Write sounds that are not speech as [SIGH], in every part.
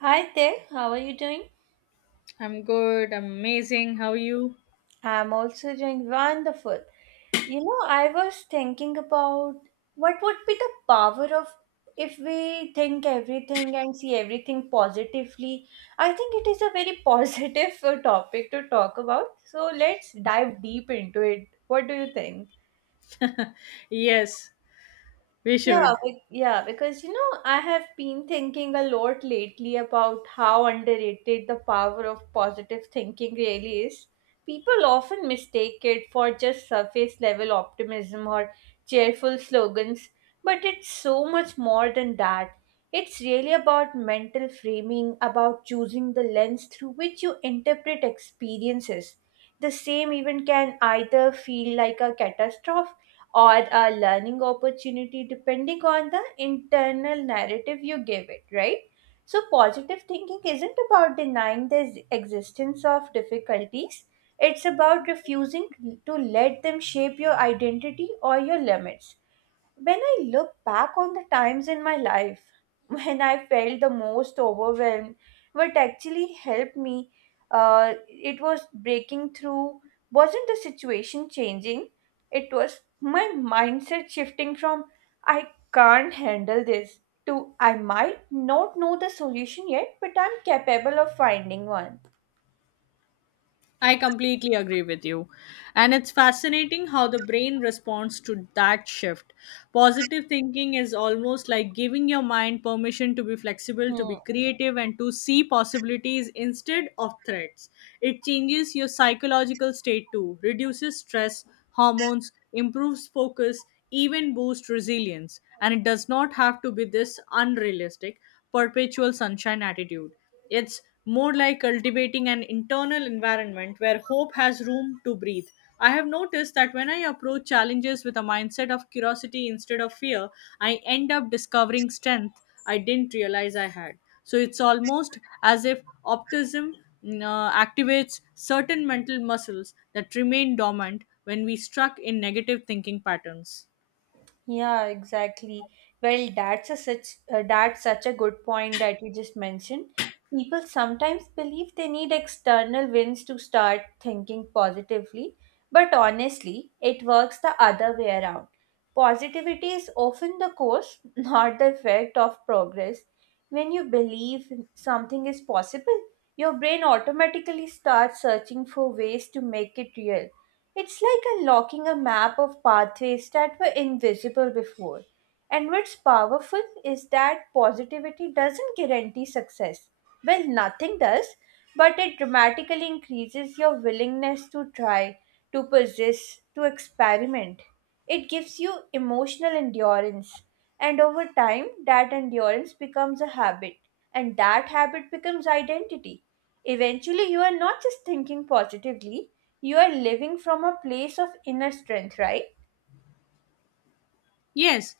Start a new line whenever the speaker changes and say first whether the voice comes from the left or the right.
right: Hi there, how are you doing?
left: I'm good. I'm amazing. How are you?
right: I'm also doing wonderful. You know, I was thinking about what would be the power of if we think everything and see everything positively. I think it is a very positive [LAUGHS] topic to talk about. So let's dive deep into it. What do you think?
left: Yes, we
right: Yeah,
left: should.
right: be- yeah, because you know, I have been thinking a lot lately about how underrated the power of positive thinking really is. People often mistake it for just surface level optimism or cheerful slogans, but it's so much more than that. It's really about mental framing, about choosing the lens through which you interpret experiences. The same event can either feel like a catastrophe or a learning opportunity depending on the internal narrative you give it, right? So, positive thinking isn't about denying the existence of difficulties, it's about refusing to let them shape your identity or your limits. When I look back on the times in my life [LAUGHS] when I felt the most overwhelmed, what actually helped me, it was breaking through, wasn't the situation changing, it was my mindset shifting from I can't handle this to I might not know the solution yet, but I'm capable of finding one.
left: I completely agree with you. And it's fascinating how the brain responds to that shift. Positive thinking is almost like giving your mind permission to be flexible, to be
right: Hmm.
left: creative, and to see possibilities instead of threats. It changes your psychological state too, reduces stress, hormones, improves focus, even boosts resilience. And it does not have to be this unrealistic, perpetual sunshine attitude. It's more like cultivating an internal environment where hope has room to breathe. I have noticed that when I approach challenges with a mindset of curiosity instead of fear, I end up discovering strength I didn't realize I had. So it's almost as if optimism activates certain mental muscles that remain dormant when we stuck in negative thinking patterns.
right: Yeah, exactly. Well, that's such a good point that you just mentioned. People sometimes believe they need external wins to start thinking positively, but honestly, it works the other way around. Positivity is often the cause, [LAUGHS] not the effect of progress. When you believe something is possible, your brain automatically starts searching for ways to make it real. It's like unlocking a map of pathways that were invisible before. And what's powerful is that positivity doesn't guarantee success. Well, nothing does, but it dramatically increases your willingness to try, to persist, to experiment. It gives you emotional endurance, and over time, that endurance becomes a habit, and that habit becomes identity. Eventually, you are not just thinking positively, you are living from a place of inner strength, right?
left: Yes,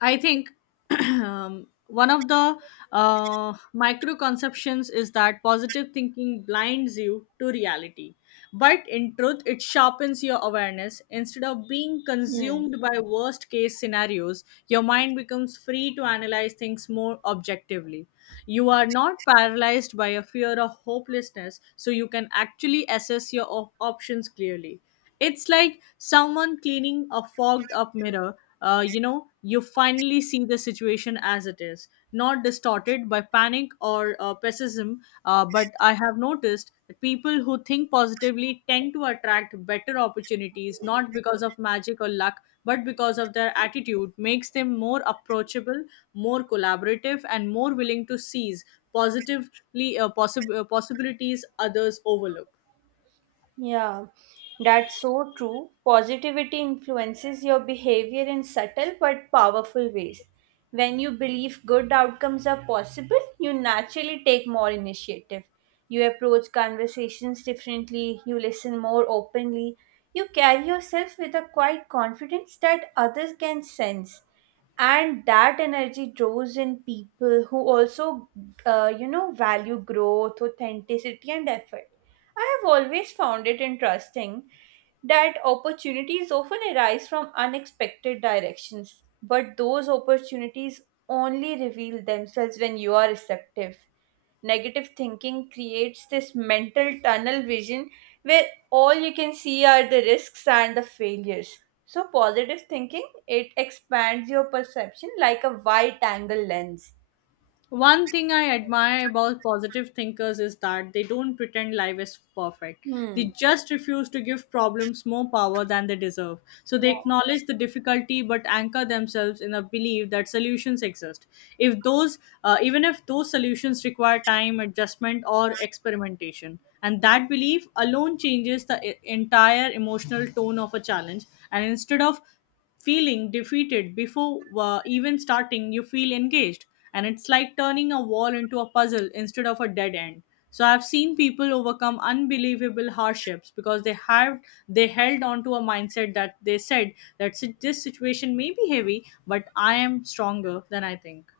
left: I think [CLEARS THROAT] one of the micro conceptions is that positive thinking blinds you to reality. But in truth, it sharpens your awareness. Instead of being
right: Hmm.
left: consumed by worst case scenarios, your mind becomes free to analyze things more objectively. You are not paralyzed by a fear of hopelessness, so you can actually assess your options clearly. It's like someone cleaning a fogged up mirror. You finally see the situation as it is, not distorted by panic or pessimism. But I have noticed that people who think positively tend to attract better opportunities, not because of magic or luck, but because of their attitude makes them more approachable, more collaborative, and more willing to seize positively possibilities others overlook.
right: Yeah, that's so true. Positivity influences your behavior in subtle but powerful ways. When you believe good outcomes are possible, you naturally take more initiative. You approach conversations differently, you listen more openly, you carry yourself with a quiet confidence that others can sense, and that energy draws in people who also you know, value growth, authenticity, and effort. I have always found it interesting that opportunities often arise from unexpected directions, but those opportunities only reveal themselves when you are receptive. Negative thinking creates this mental tunnel vision where all you can see are the risks and the failures. So positive thinking, it expands your perception like a wide angle lens.
left: One thing I admire about positive thinkers is that they don't pretend life is perfect. They
right: Hmm.
left: just refuse to give problems more power than they deserve. So they
right: Yeah.
left: acknowledge the difficulty but anchor themselves in a belief that solutions exist. If those even if those solutions require time, adjustment or experimentation. And that belief alone changes the entire emotional tone of a challenge, and instead of feeling defeated before even starting you feel engaged, and it's like turning a wall into a puzzle instead of a dead end. So I've seen people overcome unbelievable hardships because they held on to a mindset that they said that This situation may be heavy but I am stronger than I think."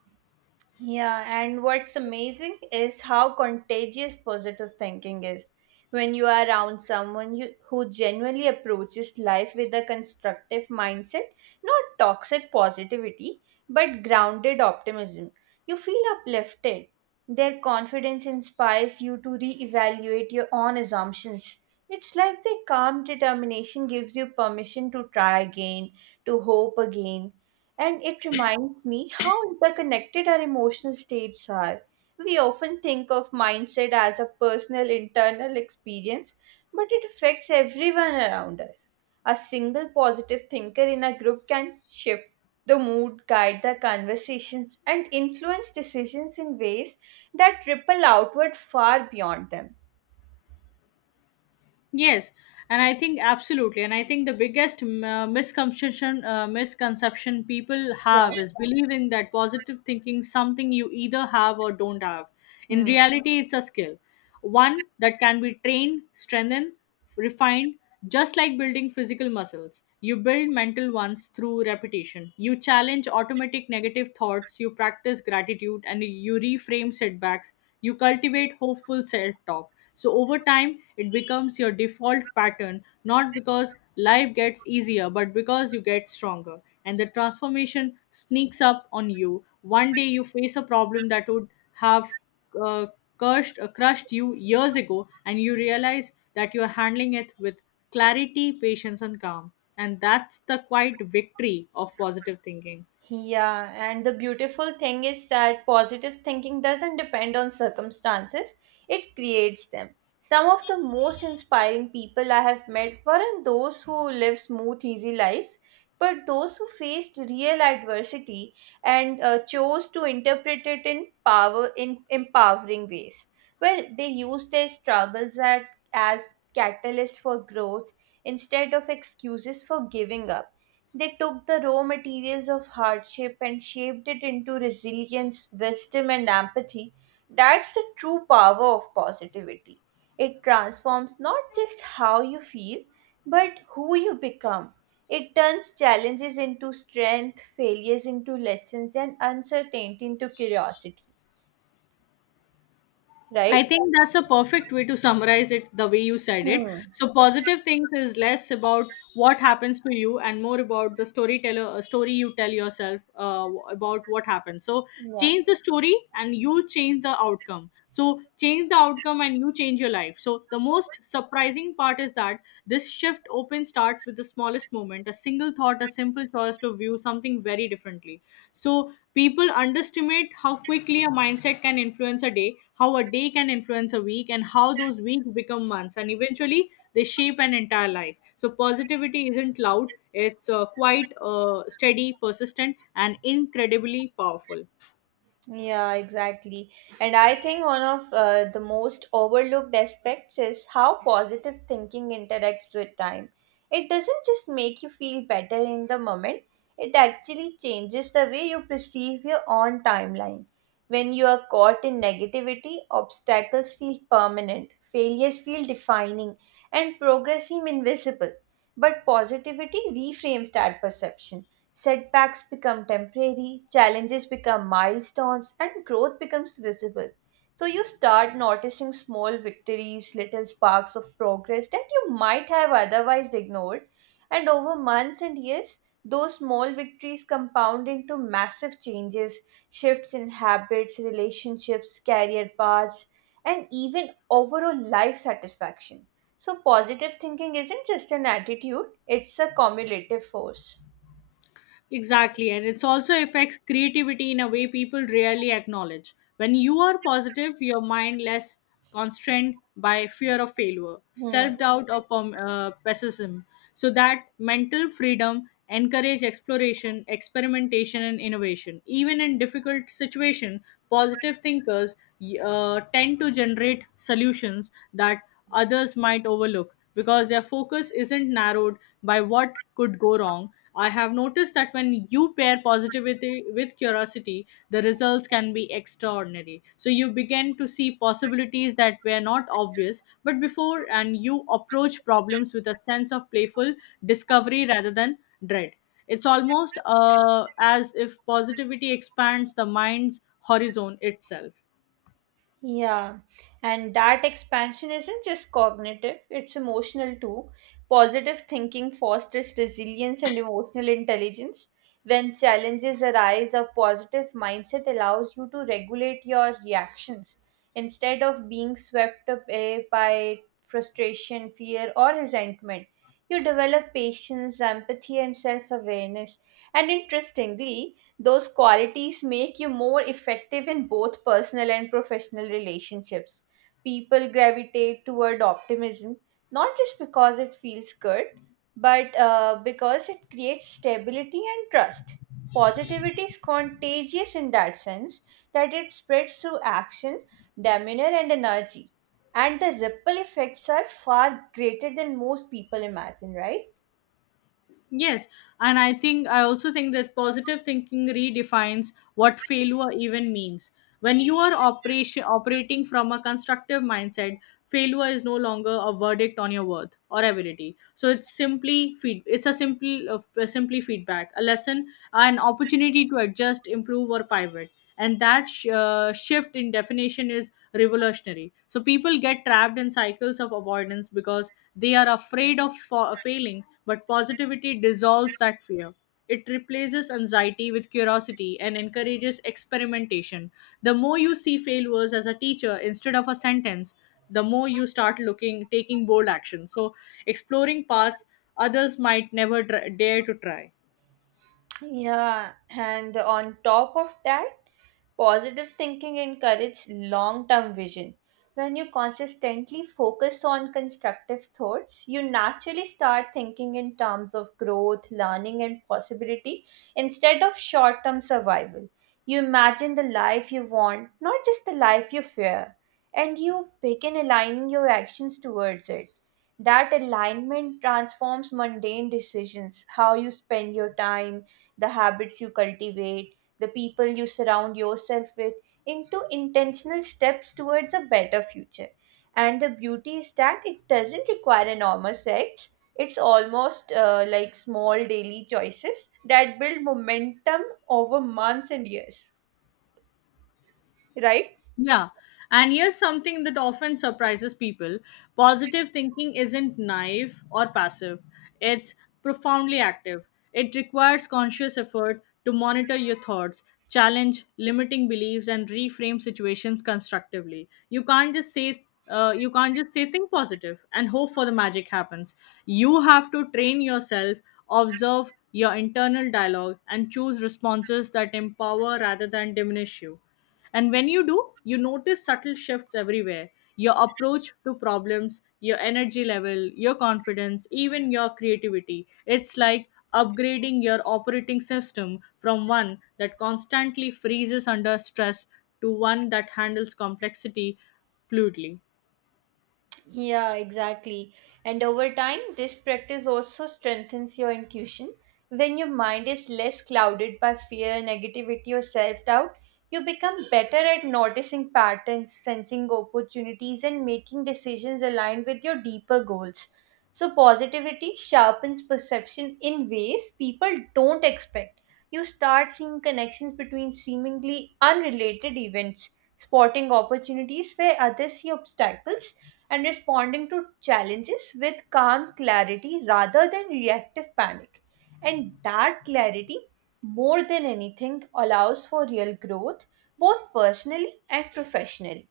right: Yeah, and what's amazing is how contagious positive thinking is. When you are around someone who genuinely approaches life with a constructive mindset, not toxic positivity, but grounded optimism, you feel uplifted. Their confidence inspires you to reevaluate your own assumptions. It's like their calm determination gives you permission to try again, to hope again, and it reminds me how interconnected our emotional states are. We often think of mindset as a personal internal experience, but it affects everyone around us. A single positive thinker in a group can shift the mood, guide the conversations, and influence decisions in ways that ripple outward far beyond them.
left: Yes, and I think absolutely, and I think the biggest misconception people
right: Yeah.
left: have is believing that positive thinking is something you either have or don't have. In
right: Hmm.
left: reality, it's a skill, one that can be trained, strengthened, refined just like building physical muscles. You build mental ones through repetition. You challenge automatic negative thoughts, you practice gratitude, and you reframe setbacks. You cultivate hopeful self talk, so over time it becomes your default pattern, not because life gets easier but because you get stronger. And the transformation sneaks up on you. One day you face a problem that would have uh, crushed you years ago, and you realize that you are handling it with clarity, patience, and calm. And that's the quiet victory of positive thinking.
right: Yeah, and the beautiful thing is that positive thinking doesn't depend on circumstances, it creates them. Some of the most inspiring people I have met weren't those who live smooth, easy lives, but those who faced real adversity and chose to interpret it in empowering ways. Well, they used their struggles as catalysts for growth instead of excuses for giving up. They took the raw materials of hardship and shaped it into resilience, wisdom, and empathy. That's the true power of positivity. It transforms not just how you feel, but who you become. It turns challenges into strength, failures into lessons, and uncertainty into curiosity.
left: I
right: Right?
left: think that's a perfect way to summarize it the way you said it.
right: Hmm.
left: So positive things is less about what happens to you and more about the story you tell yourself about what happened. So
right: Yeah.
left: change the story and you change the outcome. So change the outcome and you change your life. So the most surprising part is that this shift open starts with the smallest moment, a single thought, a simple choice to view something very differently. So people underestimate how quickly a mindset can influence a day, how a day can influence a week, and how those weeks become months. And eventually, they shape an entire life. So, positivity isn't loud, it's quite steady, persistent, and incredibly powerful.
right: Yeah, exactly. And I think one of the most overlooked aspects is how positive thinking interacts with time. It doesn't just make you feel better in the moment, it actually changes the way you perceive your own timeline. When you are caught in negativity, obstacles feel permanent, failures feel defining, and progress seem invisible. But positivity reframes that perception. Setbacks become temporary, challenges become milestones, and growth becomes visible. So you start noticing small victories, little sparks of progress that you might have otherwise ignored. And over months and years, those small victories compound into massive changes, shifts in habits, relationships, career paths, and even overall life satisfaction. So, positive thinking isn't just an attitude, it's a cumulative force.
left: Exactly, and it's also affects creativity in a way people rarely acknowledge. When you are positive, your mind less constrained by fear of failure,
right: Hmm.
left: self doubt, or pessimism. So that mental freedom encourage exploration, experimentation, and innovation. Even in difficult situation, positive thinkers tend to generate solutions that others might overlook because their focus isn't narrowed by what could go wrong. I have noticed that when you pair positivity with curiosity, the results can be extraordinary. So you begin to see possibilities that were not obvious, but before, and you approach problems with a sense of playful discovery rather than dread. It's almost as if positivity expands the mind's horizon itself.
right: Yeah, and that expansion isn't just cognitive, it's emotional too. Positive thinking fosters resilience and emotional intelligence. When challenges arise, a positive mindset allows you to regulate your reactions instead of being swept away by frustration, fear, or resentment. You develop patience, empathy, and self awareness. And interestingly, those qualities make you more effective in both personal and professional relationships. People gravitate toward optimism not just because it feels good, but because it creates stability and trust. Positivity is contagious in that sense that it spreads through action, demeanor, and energy. And the ripple effects are far greater than most people imagine, right?
left: Yes, and I think I also think that positive thinking redefines what failure even means. When you are operation operating from a constructive mindset, failure is no longer a verdict on your worth or ability. So it's simply feed. It's a simple, simply feedback, a lesson, an opportunity to adjust, improve, or pivot. And that shift in definition is revolutionary. So people get trapped in cycles of avoidance because they are afraid of failing, but positivity dissolves that fear. It replaces anxiety with curiosity and encourages experimentation. The more you see failures as a teacher instead of a sentence, the more you start looking, taking bold action. So, exploring paths others might never dare to try.
right: Yeah, and on top of that, positive thinking encourages long term vision. When you consistently focus on constructive thoughts, you naturally start thinking in terms of growth, learning, and possibility instead of short term survival. You imagine the life you want, not just the life you fear, and you begin aligning your actions towards it. That alignment transforms mundane decisions, how you spend your time, the habits you cultivate, the people you surround yourself with, into intentional steps towards a better future. And the beauty is that it doesn't require enormous acts, it's almost like small daily choices that build momentum over months and years, right?
left: Yeah. And here's something that often surprises people: positive thinking isn't naive or passive, it's profoundly active. It requires conscious effort to monitor your thoughts, challenge limiting beliefs, and reframe situations constructively. You can't just say think positive and hope for the magic happens. You have to train yourself, observe your internal dialogue, and choose responses that empower rather than diminish you. And when you do, you notice subtle shifts everywhere: your approach to problems, your energy level, your confidence, even your creativity. It's like upgrading your operating system from one that constantly freezes under stress to one that handles complexity fluidly.
right: Yeah, exactly. And over time, this practice also strengthens your intuition. When your mind is less clouded by fear, negativity, or self doubt, you become better at noticing patterns, sensing opportunities, and making decisions aligned with your deeper goals. So, positivity sharpens perception in ways people don't expect. You start seeing connections between seemingly unrelated events, spotting opportunities where others see obstacles, and responding to challenges with calm clarity rather than reactive panic. And that clarity, more than anything, allows for real growth, both personally and professionally.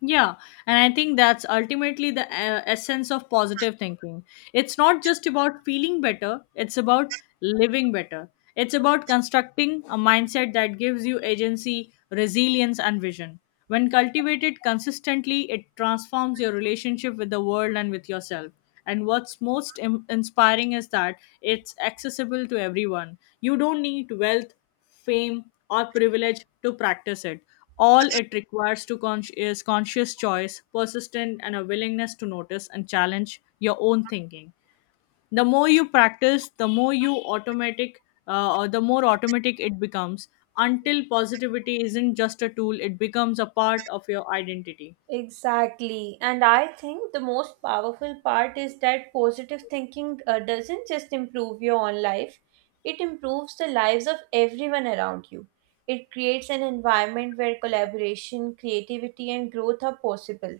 left: Yeah, and I think that's ultimately the essence of positive thinking. It's not just about feeling better, it's about living better. It's about constructing a mindset that gives you agency, resilience, and vision. When cultivated consistently, it transforms your relationship with the world and with yourself. And what's most inspiring is that it's accessible to everyone. You don't need wealth, fame, or privilege to practice it. All it requires is conscious choice, persistence, and a willingness to notice and challenge your own thinking. The more you practice, the more you automatic, or the more automatic it becomes. Until positivity isn't just a tool, it becomes a part of your identity.
right: Exactly. And I think the most powerful part is that positive thinking doesn't just improve your own life, it improves the lives of everyone around you. It creates an environment where collaboration, creativity, and growth are possible.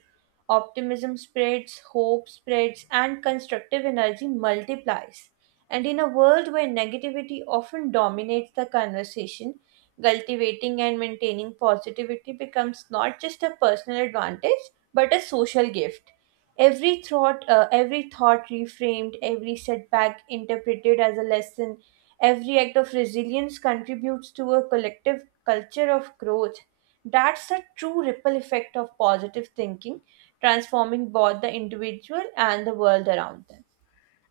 right: Optimism spreads, hope spreads, and constructive energy multiplies. And in a world where negativity often dominates the conversation, cultivating and maintaining positivity becomes not just a personal advantage, but a social gift. Every thought reframed, every setback interpreted as a lesson, every act of resilience contributes to a collective culture of growth. That's the true ripple effect of positive thinking, transforming both the individual and the world around them.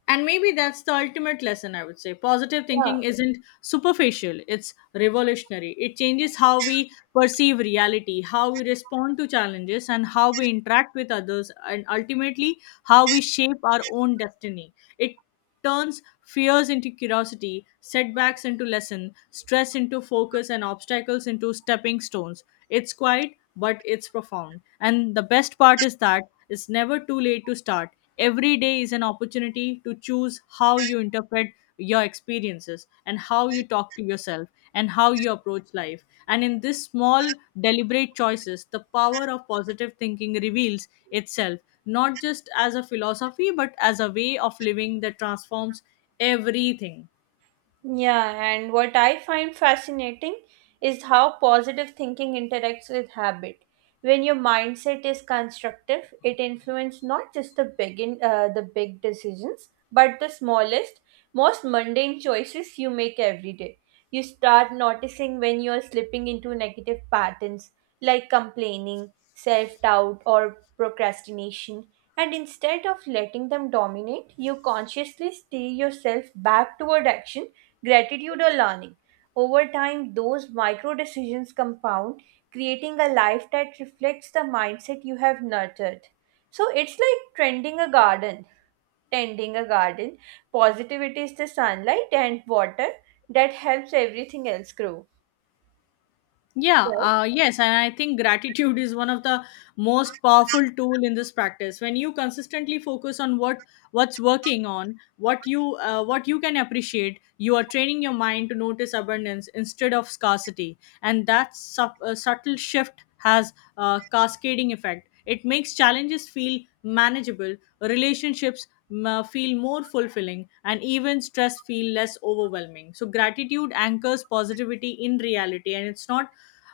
left: And maybe that's the ultimate lesson, I would say. Positive
right: Yeah.
left: thinking isn't superficial, it's revolutionary. It changes how we perceive reality, how we respond to challenges, and how we interact with others, and ultimately, how we shape our own destiny. It turns fears into curiosity, setbacks into lesson, stress into focus, and obstacles into stepping stones. It's quiet, but it's profound. And the best part is that it's never too late to start. Every day is an opportunity to choose how you interpret your experiences and how you talk to yourself and how you approach life, and in this small deliberate choices the power of positive thinking reveals itself not just as a philosophy but as a way of living that transforms everything.
right: Yeah, and what I find fascinating is how positive thinking interacts with habit. When your mindset is constructive, it influences not just the the big decisions, but the smallest, most mundane choices you make every day. You start noticing when you are slipping into negative patterns like complaining, self-doubt, or procrastination, and instead of letting them dominate, you consciously steer yourself back toward action, gratitude, or learning. Over time, those micro decisions compound, creating a life that reflects the mindset you have nurtured. So it's like tending a garden. Positivity is the sunlight and water that helps everything else grow.
left: Yeah,
right: Right?
left: yes, and I think gratitude is one of the most powerful tool in this practice. When you consistently focus on what what's working on, what you can appreciate, you are training your mind to notice abundance instead of scarcity, and that subtle shift has a cascading effect. It makes challenges feel manageable, relationships feel more fulfilling, and even stress feel less overwhelming. So, gratitude anchors positivity in reality, and it's not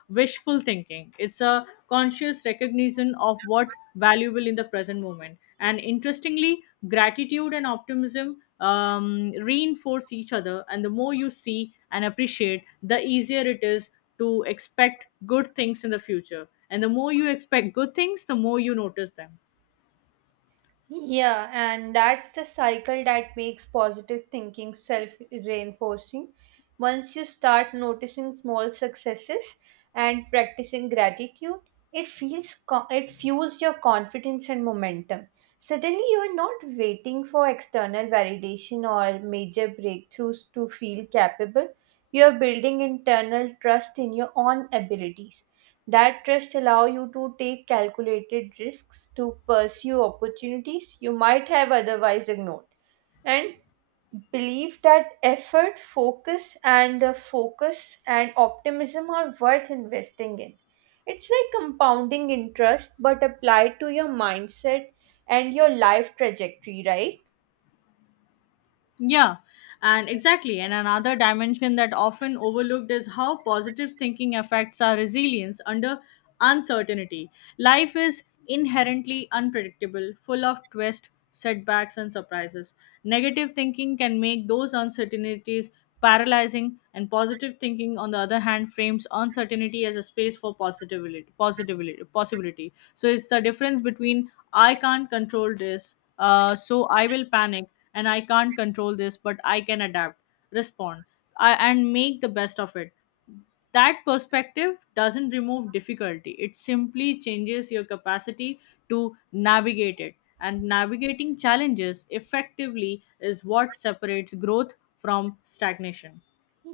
left: wishful thinking. It's a conscious recognition of what valuable in the present moment. And interestingly, gratitude and optimism reinforce each other. And the more you see and appreciate, the easier it is to expect good things in the future. And the more you expect good things, the more you notice them.
right: Yeah, and that's the cycle that makes positive thinking self reinforcing. Once you start noticing small successes and practicing gratitude, it fuels your confidence and momentum. Suddenly, you are not waiting for external validation or major breakthroughs to feel capable. You are building internal trust in your own abilities. That trust allow you to take calculated risks, to pursue opportunities you might have otherwise ignored. And believe that effort, focus, and optimism are worth investing in. It's like compounding interest but applied to your mindset and your life trajectory, right?
left: Yeah, and exactly. And another dimension that often overlooked is how positive thinking affects our resilience under uncertainty. Life is inherently unpredictable, full of twists, setbacks, and surprises. Negative thinking can make those uncertainties paralyzing, and positive thinking, on the other hand, frames uncertainty as a space for possibility. So it's the difference between "I can't control this so I will panic" and "I can't control this, but I can adapt, respond, and make the best of it." That perspective doesn't remove difficulty, it simply changes your capacity to navigate it. And navigating challenges effectively is what separates growth from stagnation.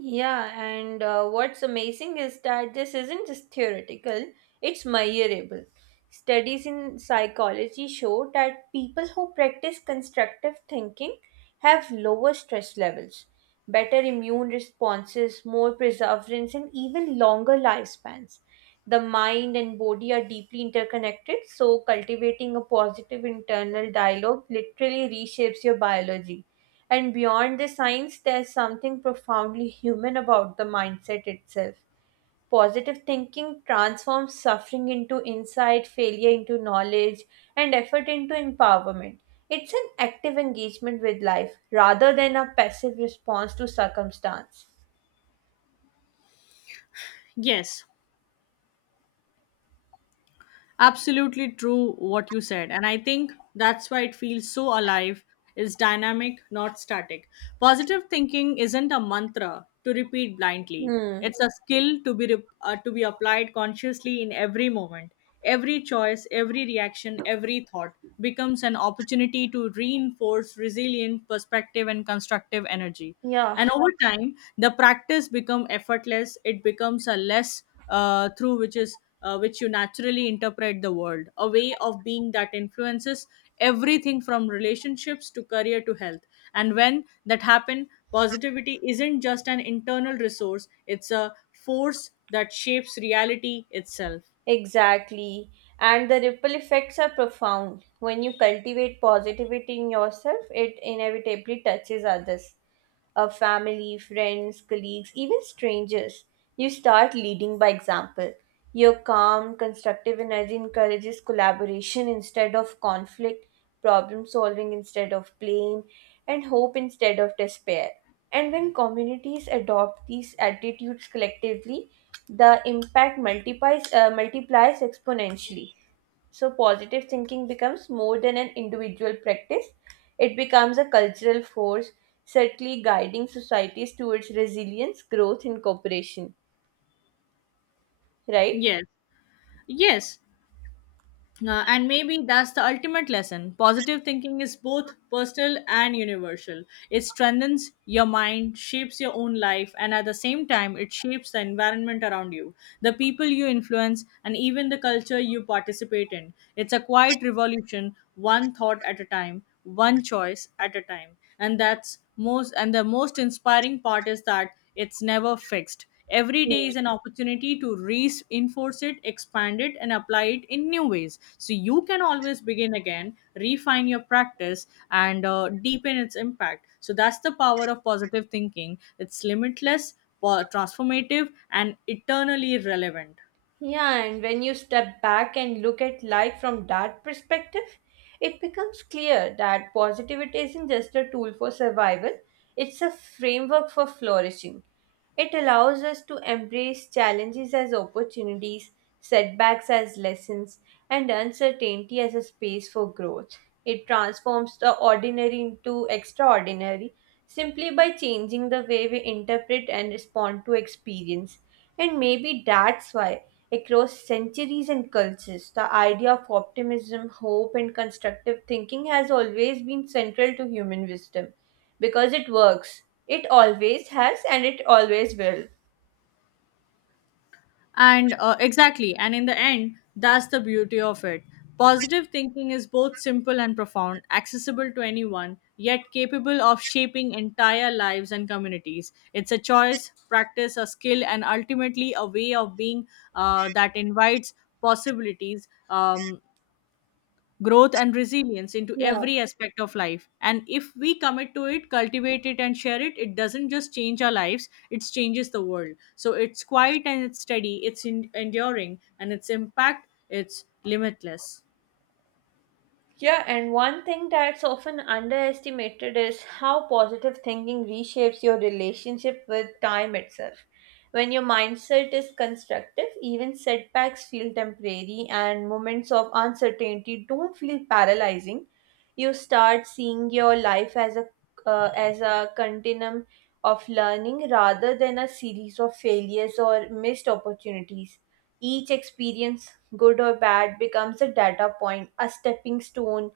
right: Yeah, and what's amazing is that this isn't just theoretical, it's measurable. Studies in psychology show that people who practice constructive thinking have lower stress levels, better immune responses, more perseverance, and even longer lifespans. The mind and body are deeply interconnected, so cultivating a positive internal dialogue literally reshapes your biology. And beyond the science, there's something profoundly human about the mindset itself. Positive thinking transforms suffering into insight, failure into knowledge, and effort into empowerment. It's an active engagement with life rather than a passive response to circumstance.
left: Yes, absolutely true what you said. And I think that's why it feels so alive. It's dynamic, not static. Positive thinking isn't a mantra to repeat blindly.
right: Hmm.
left: It's a skill to be to be applied consciously in every moment. Every choice, every reaction, every thought becomes an opportunity to reinforce resilient perspective and constructive energy.
right: Yeah,
left: And over time, the practice becomes effortless. It becomes a less through which is which you naturally interpret the world, a way of being that influences everything from relationships to career to health. And when that happen, positivity isn't just an internal resource, it's a force that shapes reality itself.
right: exactly. And the ripple effects are profound. When you cultivate positivity in yourself, it inevitably touches others. Family, friends, colleagues, even strangers. You start leading by example. Your calm, constructive energy encourages collaboration instead of conflict, problem solving instead of blame, and hope instead of despair. And when communities adopt these attitudes collectively, the impact multiplies, multiplies exponentially. So, positive thinking becomes more than an individual practice, it becomes a cultural force, certainly guiding societies towards resilience, growth, and cooperation. Right?
left: Yes, yes. And maybe that's the ultimate lesson. Positive thinking is both personal and universal. It strengthens your mind, shapes your own life, and at the same time, it shapes the environment around you, the people you influence, and even the culture you participate in. It's a quiet revolution, one thought at a time, one choice at a time. And that's most and the most inspiring part is that it's never fixed. Every
right: Yeah.
left: day is an opportunity to reinforce it, expand it, and apply it in new ways. So you can always begin again, refine your practice, and deepen its impact. So that's the power of positive thinking. It's limitless, transformative, and eternally relevant.
right: Yeah, and when you step back and look at life from that perspective, it becomes clear that positivity isn't just a tool for survival, it's a framework for flourishing. It allows us to embrace challenges as opportunities, setbacks as lessons, and uncertainty as a space for growth. It transforms the ordinary into extraordinary simply by changing the way we interpret and respond to experience. And maybe that's why, across centuries and cultures, the idea of optimism, hope, and constructive thinking has always been central to human wisdom because it works. It always has and it always will.
left: And exactly, and in the end, that's the beauty of it. Positive thinking is both simple and profound, accessible to anyone, yet capable of shaping entire lives and communities. It's a choice, practice, a skill, and ultimately a way of being that invites possibilities. Growth and resilience into
right: Yeah.
left: every aspect of life. And if we commit to it, cultivate it, and share it, it doesn't just change our lives, it changes the world. So it's quiet, and it's steady, it's enduring, and its impact, it's limitless.
right: Yeah, and one thing that's often underestimated is how positive thinking reshapes your relationship with time itself. When your mindset is constructive, even setbacks feel temporary and moments of uncertainty don't feel paralyzing. You start seeing your life as a continuum of learning rather than a series of failures or missed opportunities. Each experience, good or bad, becomes a data point, a stepping stone,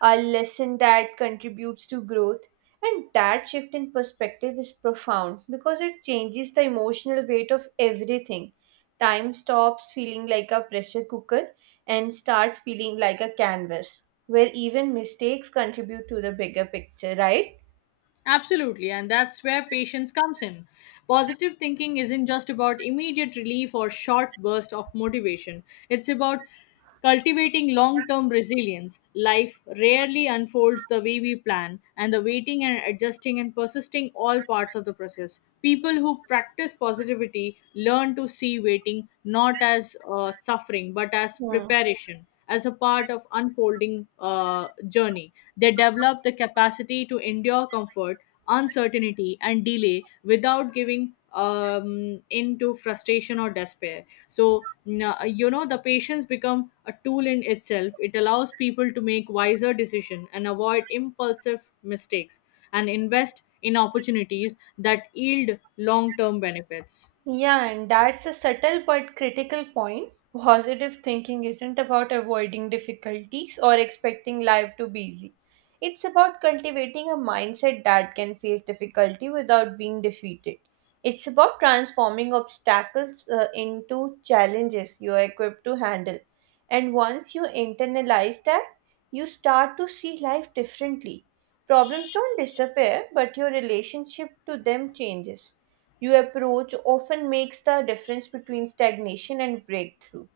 right: a lesson that contributes to growth. And that shift in perspective is profound because it changes the emotional weight of everything. Time stops feeling like a pressure cooker and starts feeling like a canvas where even mistakes contribute to the bigger picture, right?
left: Absolutely, and that's where patience comes in. Positive thinking isn't just about immediate relief or short burst of motivation. It's about cultivating long-term resilience. Life rarely unfolds the way we plan, and the waiting and adjusting and persisting all parts of the process. People who practice positivity learn to see waiting not as suffering, but as
right: Hmm.
left: preparation, as a part of unfolding journey. They develop the capacity to endure comfort, uncertainty, and delay without giving into frustration or despair. So you know the patience become a tool in itself. It allows people to make wiser decision and avoid impulsive mistakes, and invest in opportunities that yield long-term benefits.
right: Yeah, and that's a subtle but critical point. Positive thinking isn't about avoiding difficulties or expecting life to be easy. It's about cultivating a mindset that can face difficulty without being defeated. It's about transforming obstacles into challenges you are equipped to handle. And once you internalize that, you start to see life differently. Problems don't disappear, but your relationship to them changes. Your approach often makes the difference between stagnation and breakthrough,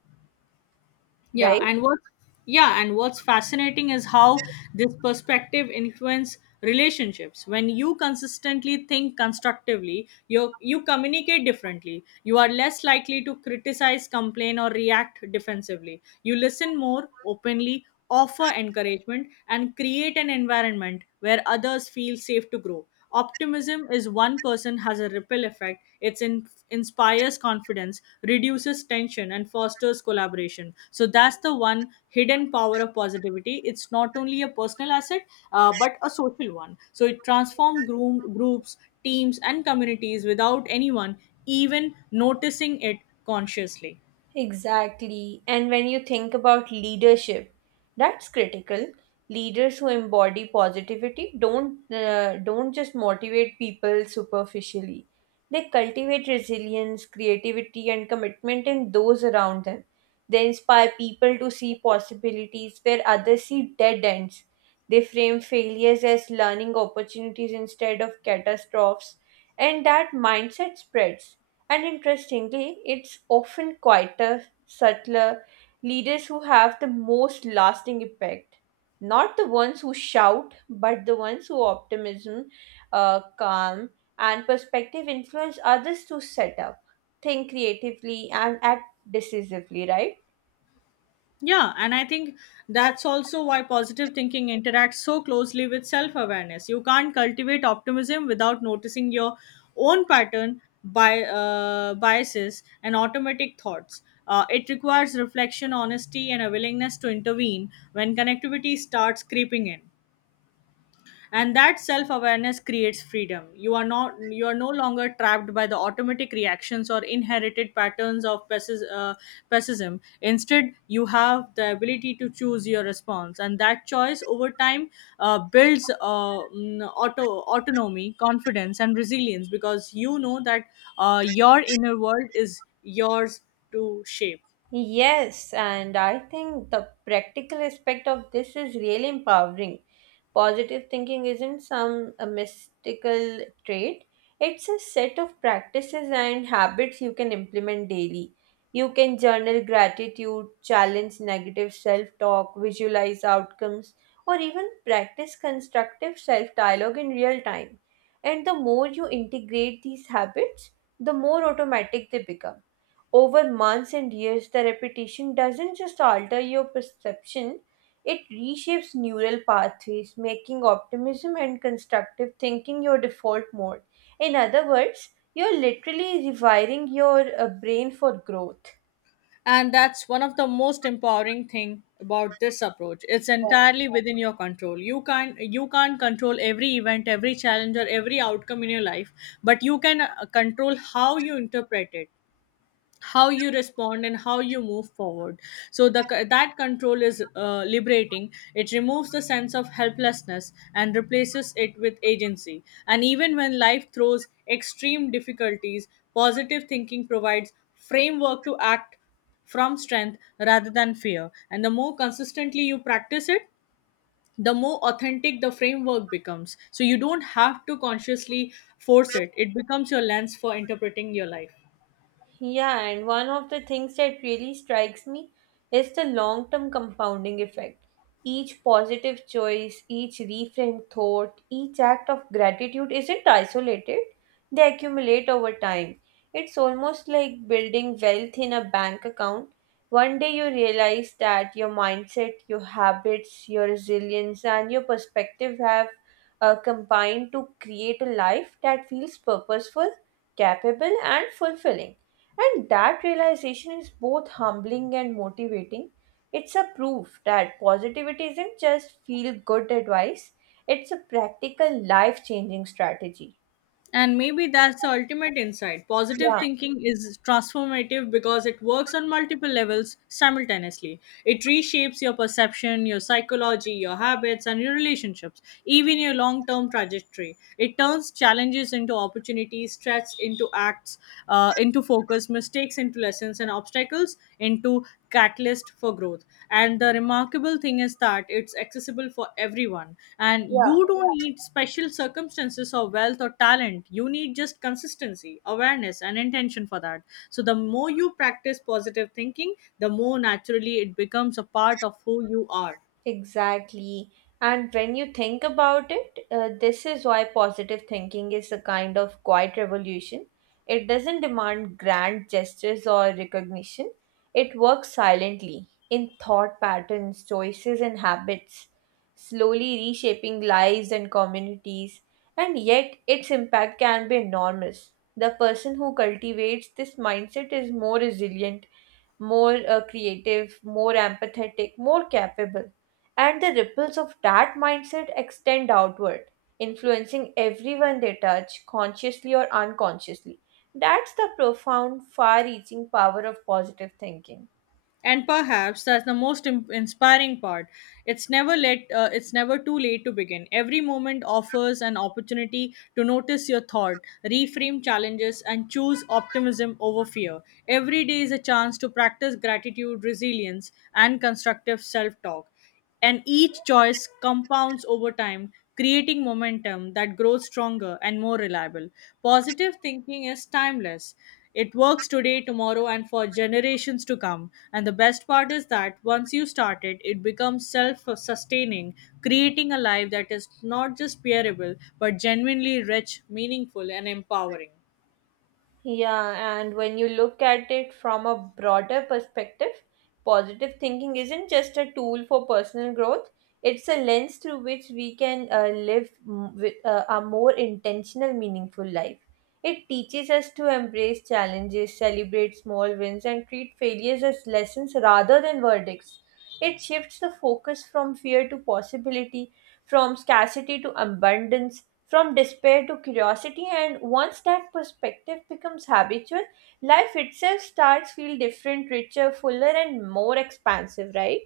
left: Yeah,
right: right?
left: and what yeah, and what's fascinating is how this perspective influence relationships. When you consistently think constructively, you communicate differently. You are less likely to criticize, complain, or react defensively. You listen more openly, offer encouragement, and create an environment where others feel safe to grow. Optimism is one person has a ripple effect. It inspires confidence, reduces tension, and fosters collaboration. So that's the one hidden power of positivity. It's not only a personal asset, but a social one. So it transforms groups, teams, and communities without anyone even noticing it consciously.
right: Exactly. And when you think about leadership, that's critical. Leaders who embody positivity don't just motivate people superficially. They cultivate resilience, creativity, and commitment in those around them. They inspire people to see possibilities where others see dead ends. They frame failures as learning opportunities instead of catastrophes, and that mindset spreads. And interestingly, it's often quieter, subtler leaders who have the most lasting impact. Not the ones who shout, but the ones who optimism, calm, and perspective influence others to set up, think creatively, and act decisively, right?
left: Yeah, and I think that's also why positive thinking interacts so closely with self awareness. You can't cultivate optimism without noticing your own pattern, biases, and automatic thoughts. It requires reflection, honesty, and a willingness to intervene when connectivity starts creeping in. And that self-awareness creates freedom. You are no longer trapped by the automatic reactions or inherited patterns of pessimism. Instead, you have the ability to choose your response, and that choice over time builds autonomy, confidence, and resilience, because you know that your inner world is yours to shape.
right: Yes, and I think the practical aspect of this is really empowering. Positive thinking isn't some a mystical trait, it's a set of practices and habits you can implement daily. You can journal gratitude, challenge negative self talk, visualize outcomes, or even practice constructive self dialogue in real time. And the more you integrate these habits, the more automatic they become. Over months and years, the repetition doesn't just alter your perception, it reshapes neural pathways, making optimism and constructive thinking your default mode. In other words, you're literally rewiring your brain for growth.
left: And that's one of the most empowering thing about this approach. It's
right: Yeah.
left: entirely within your control. You can't control every event, every challenge or every outcome in your life, but you can control how you interpret it, how you respond, and how you move forward. So the that control is liberating. It removes the sense of helplessness and replaces it with agency. And even when life throws extreme difficulties, positive thinking provides framework to act from strength rather than fear. And the more consistently you practice it, the more authentic the framework becomes, so you don't have to consciously force it. It becomes your lens for interpreting your life.
right: Yeah, and one of the things that really strikes me is the long term compounding effect. Each positive choice, each reframed thought, each act of gratitude isn't isolated, they accumulate over time. It's almost like building wealth in a bank account. One day you realize that your mindset, your habits, your resilience, and your perspective have combined to create a life that feels purposeful, capable, and fulfilling. And that realization is both humbling and motivating. It's a proof that positivity isn't just feel good advice, it's a practical life changing strategy.
left: And maybe that's the ultimate insight. Positive
right: Yeah,
left: thinking is transformative because it works on multiple levels simultaneously. It reshapes your perception, your psychology, your habits, and your relationships, even your long term trajectory. It turns challenges into opportunities, stress into acts, into focus, mistakes into lessons, limitations and obstacles into catalyst for growth. And the remarkable thing is that it's accessible for everyone, and
right: yeah.
left: you don't need special circumstances or wealth or talent. You need just consistency, awareness, and intention for that. So the more you practice positive thinking, the more naturally it becomes a part of who you are.
right: Exactly. And when you think about it, this is why positive thinking is a kind of quiet revolution. It doesn't demand grand gestures or recognition, it works silently in thought patterns, choices, and habits, slowly reshaping lives and communities. And yet, its impact can be enormous. The person who cultivates this mindset is more resilient, more creative, more empathetic, more capable. And the ripples of that mindset extend outward, influencing everyone they touch, consciously or unconsciously. That's the profound, far reaching power of positive thinking.
left: And perhaps that's the most inspiring part. It's never too late to begin. Every moment offers an opportunity to notice your thought, reframe challenges, and choose optimism over fear. Every day is a chance to practice gratitude, resilience, and constructive self talk. And each choice compounds over time, creating momentum that grows stronger and more reliable. Positive thinking is timeless. It works today, tomorrow, and for generations to come. And the best part is that once you start it, it becomes self sustaining, creating a life that is not just bearable but genuinely rich, meaningful, and empowering.
right: Yeah, and when you look at it from a broader perspective, positive thinking isn't just a tool for personal growth, it's a lens through which we can live with a more intentional, meaningful life. It teaches us to embrace challenges, celebrate small wins, and treat failures as lessons rather than verdicts. It shifts the focus from fear to possibility, from scarcity to abundance, from despair to curiosity. And once that perspective becomes habitual, life itself starts feel different, richer, fuller, and more expansive, right?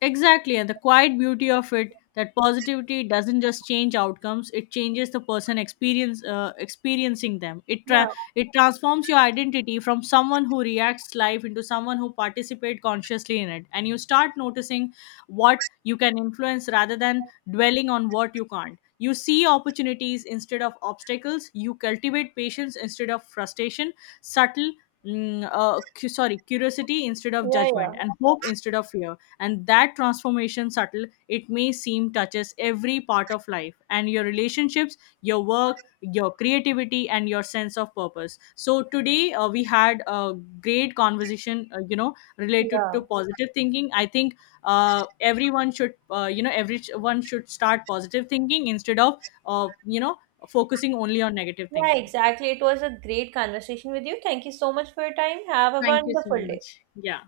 left: Exactly, and the quiet beauty of it that positivity doesn't just change outcomes; it changes the person experience experiencing them.
right: Yeah,
left: It transforms your identity from someone who reacts life into someone who participates consciously in it, and you start noticing what you can influence rather than dwelling on what you can't. You see opportunities instead of obstacles. You cultivate patience instead of frustration. Subtle. Curiosity instead of
right: yeah, yeah,
left: judgment, and hope instead of fear. And that transformation subtle it may seem touches every part of life and your relationships, your work, your creativity, and your sense of purpose. So today, we had a great conversation, related
right: yeah,
left: to positive thinking. I think everyone should, everyone should start positive thinking instead of, uh, you know focusing only on negative
right: yeah,
left: thinking.
right: exactly. It was a great conversation with you. Thank you so much for your time. Have a
left: Thank you so
right: wonderful day.
left: much. Yeah.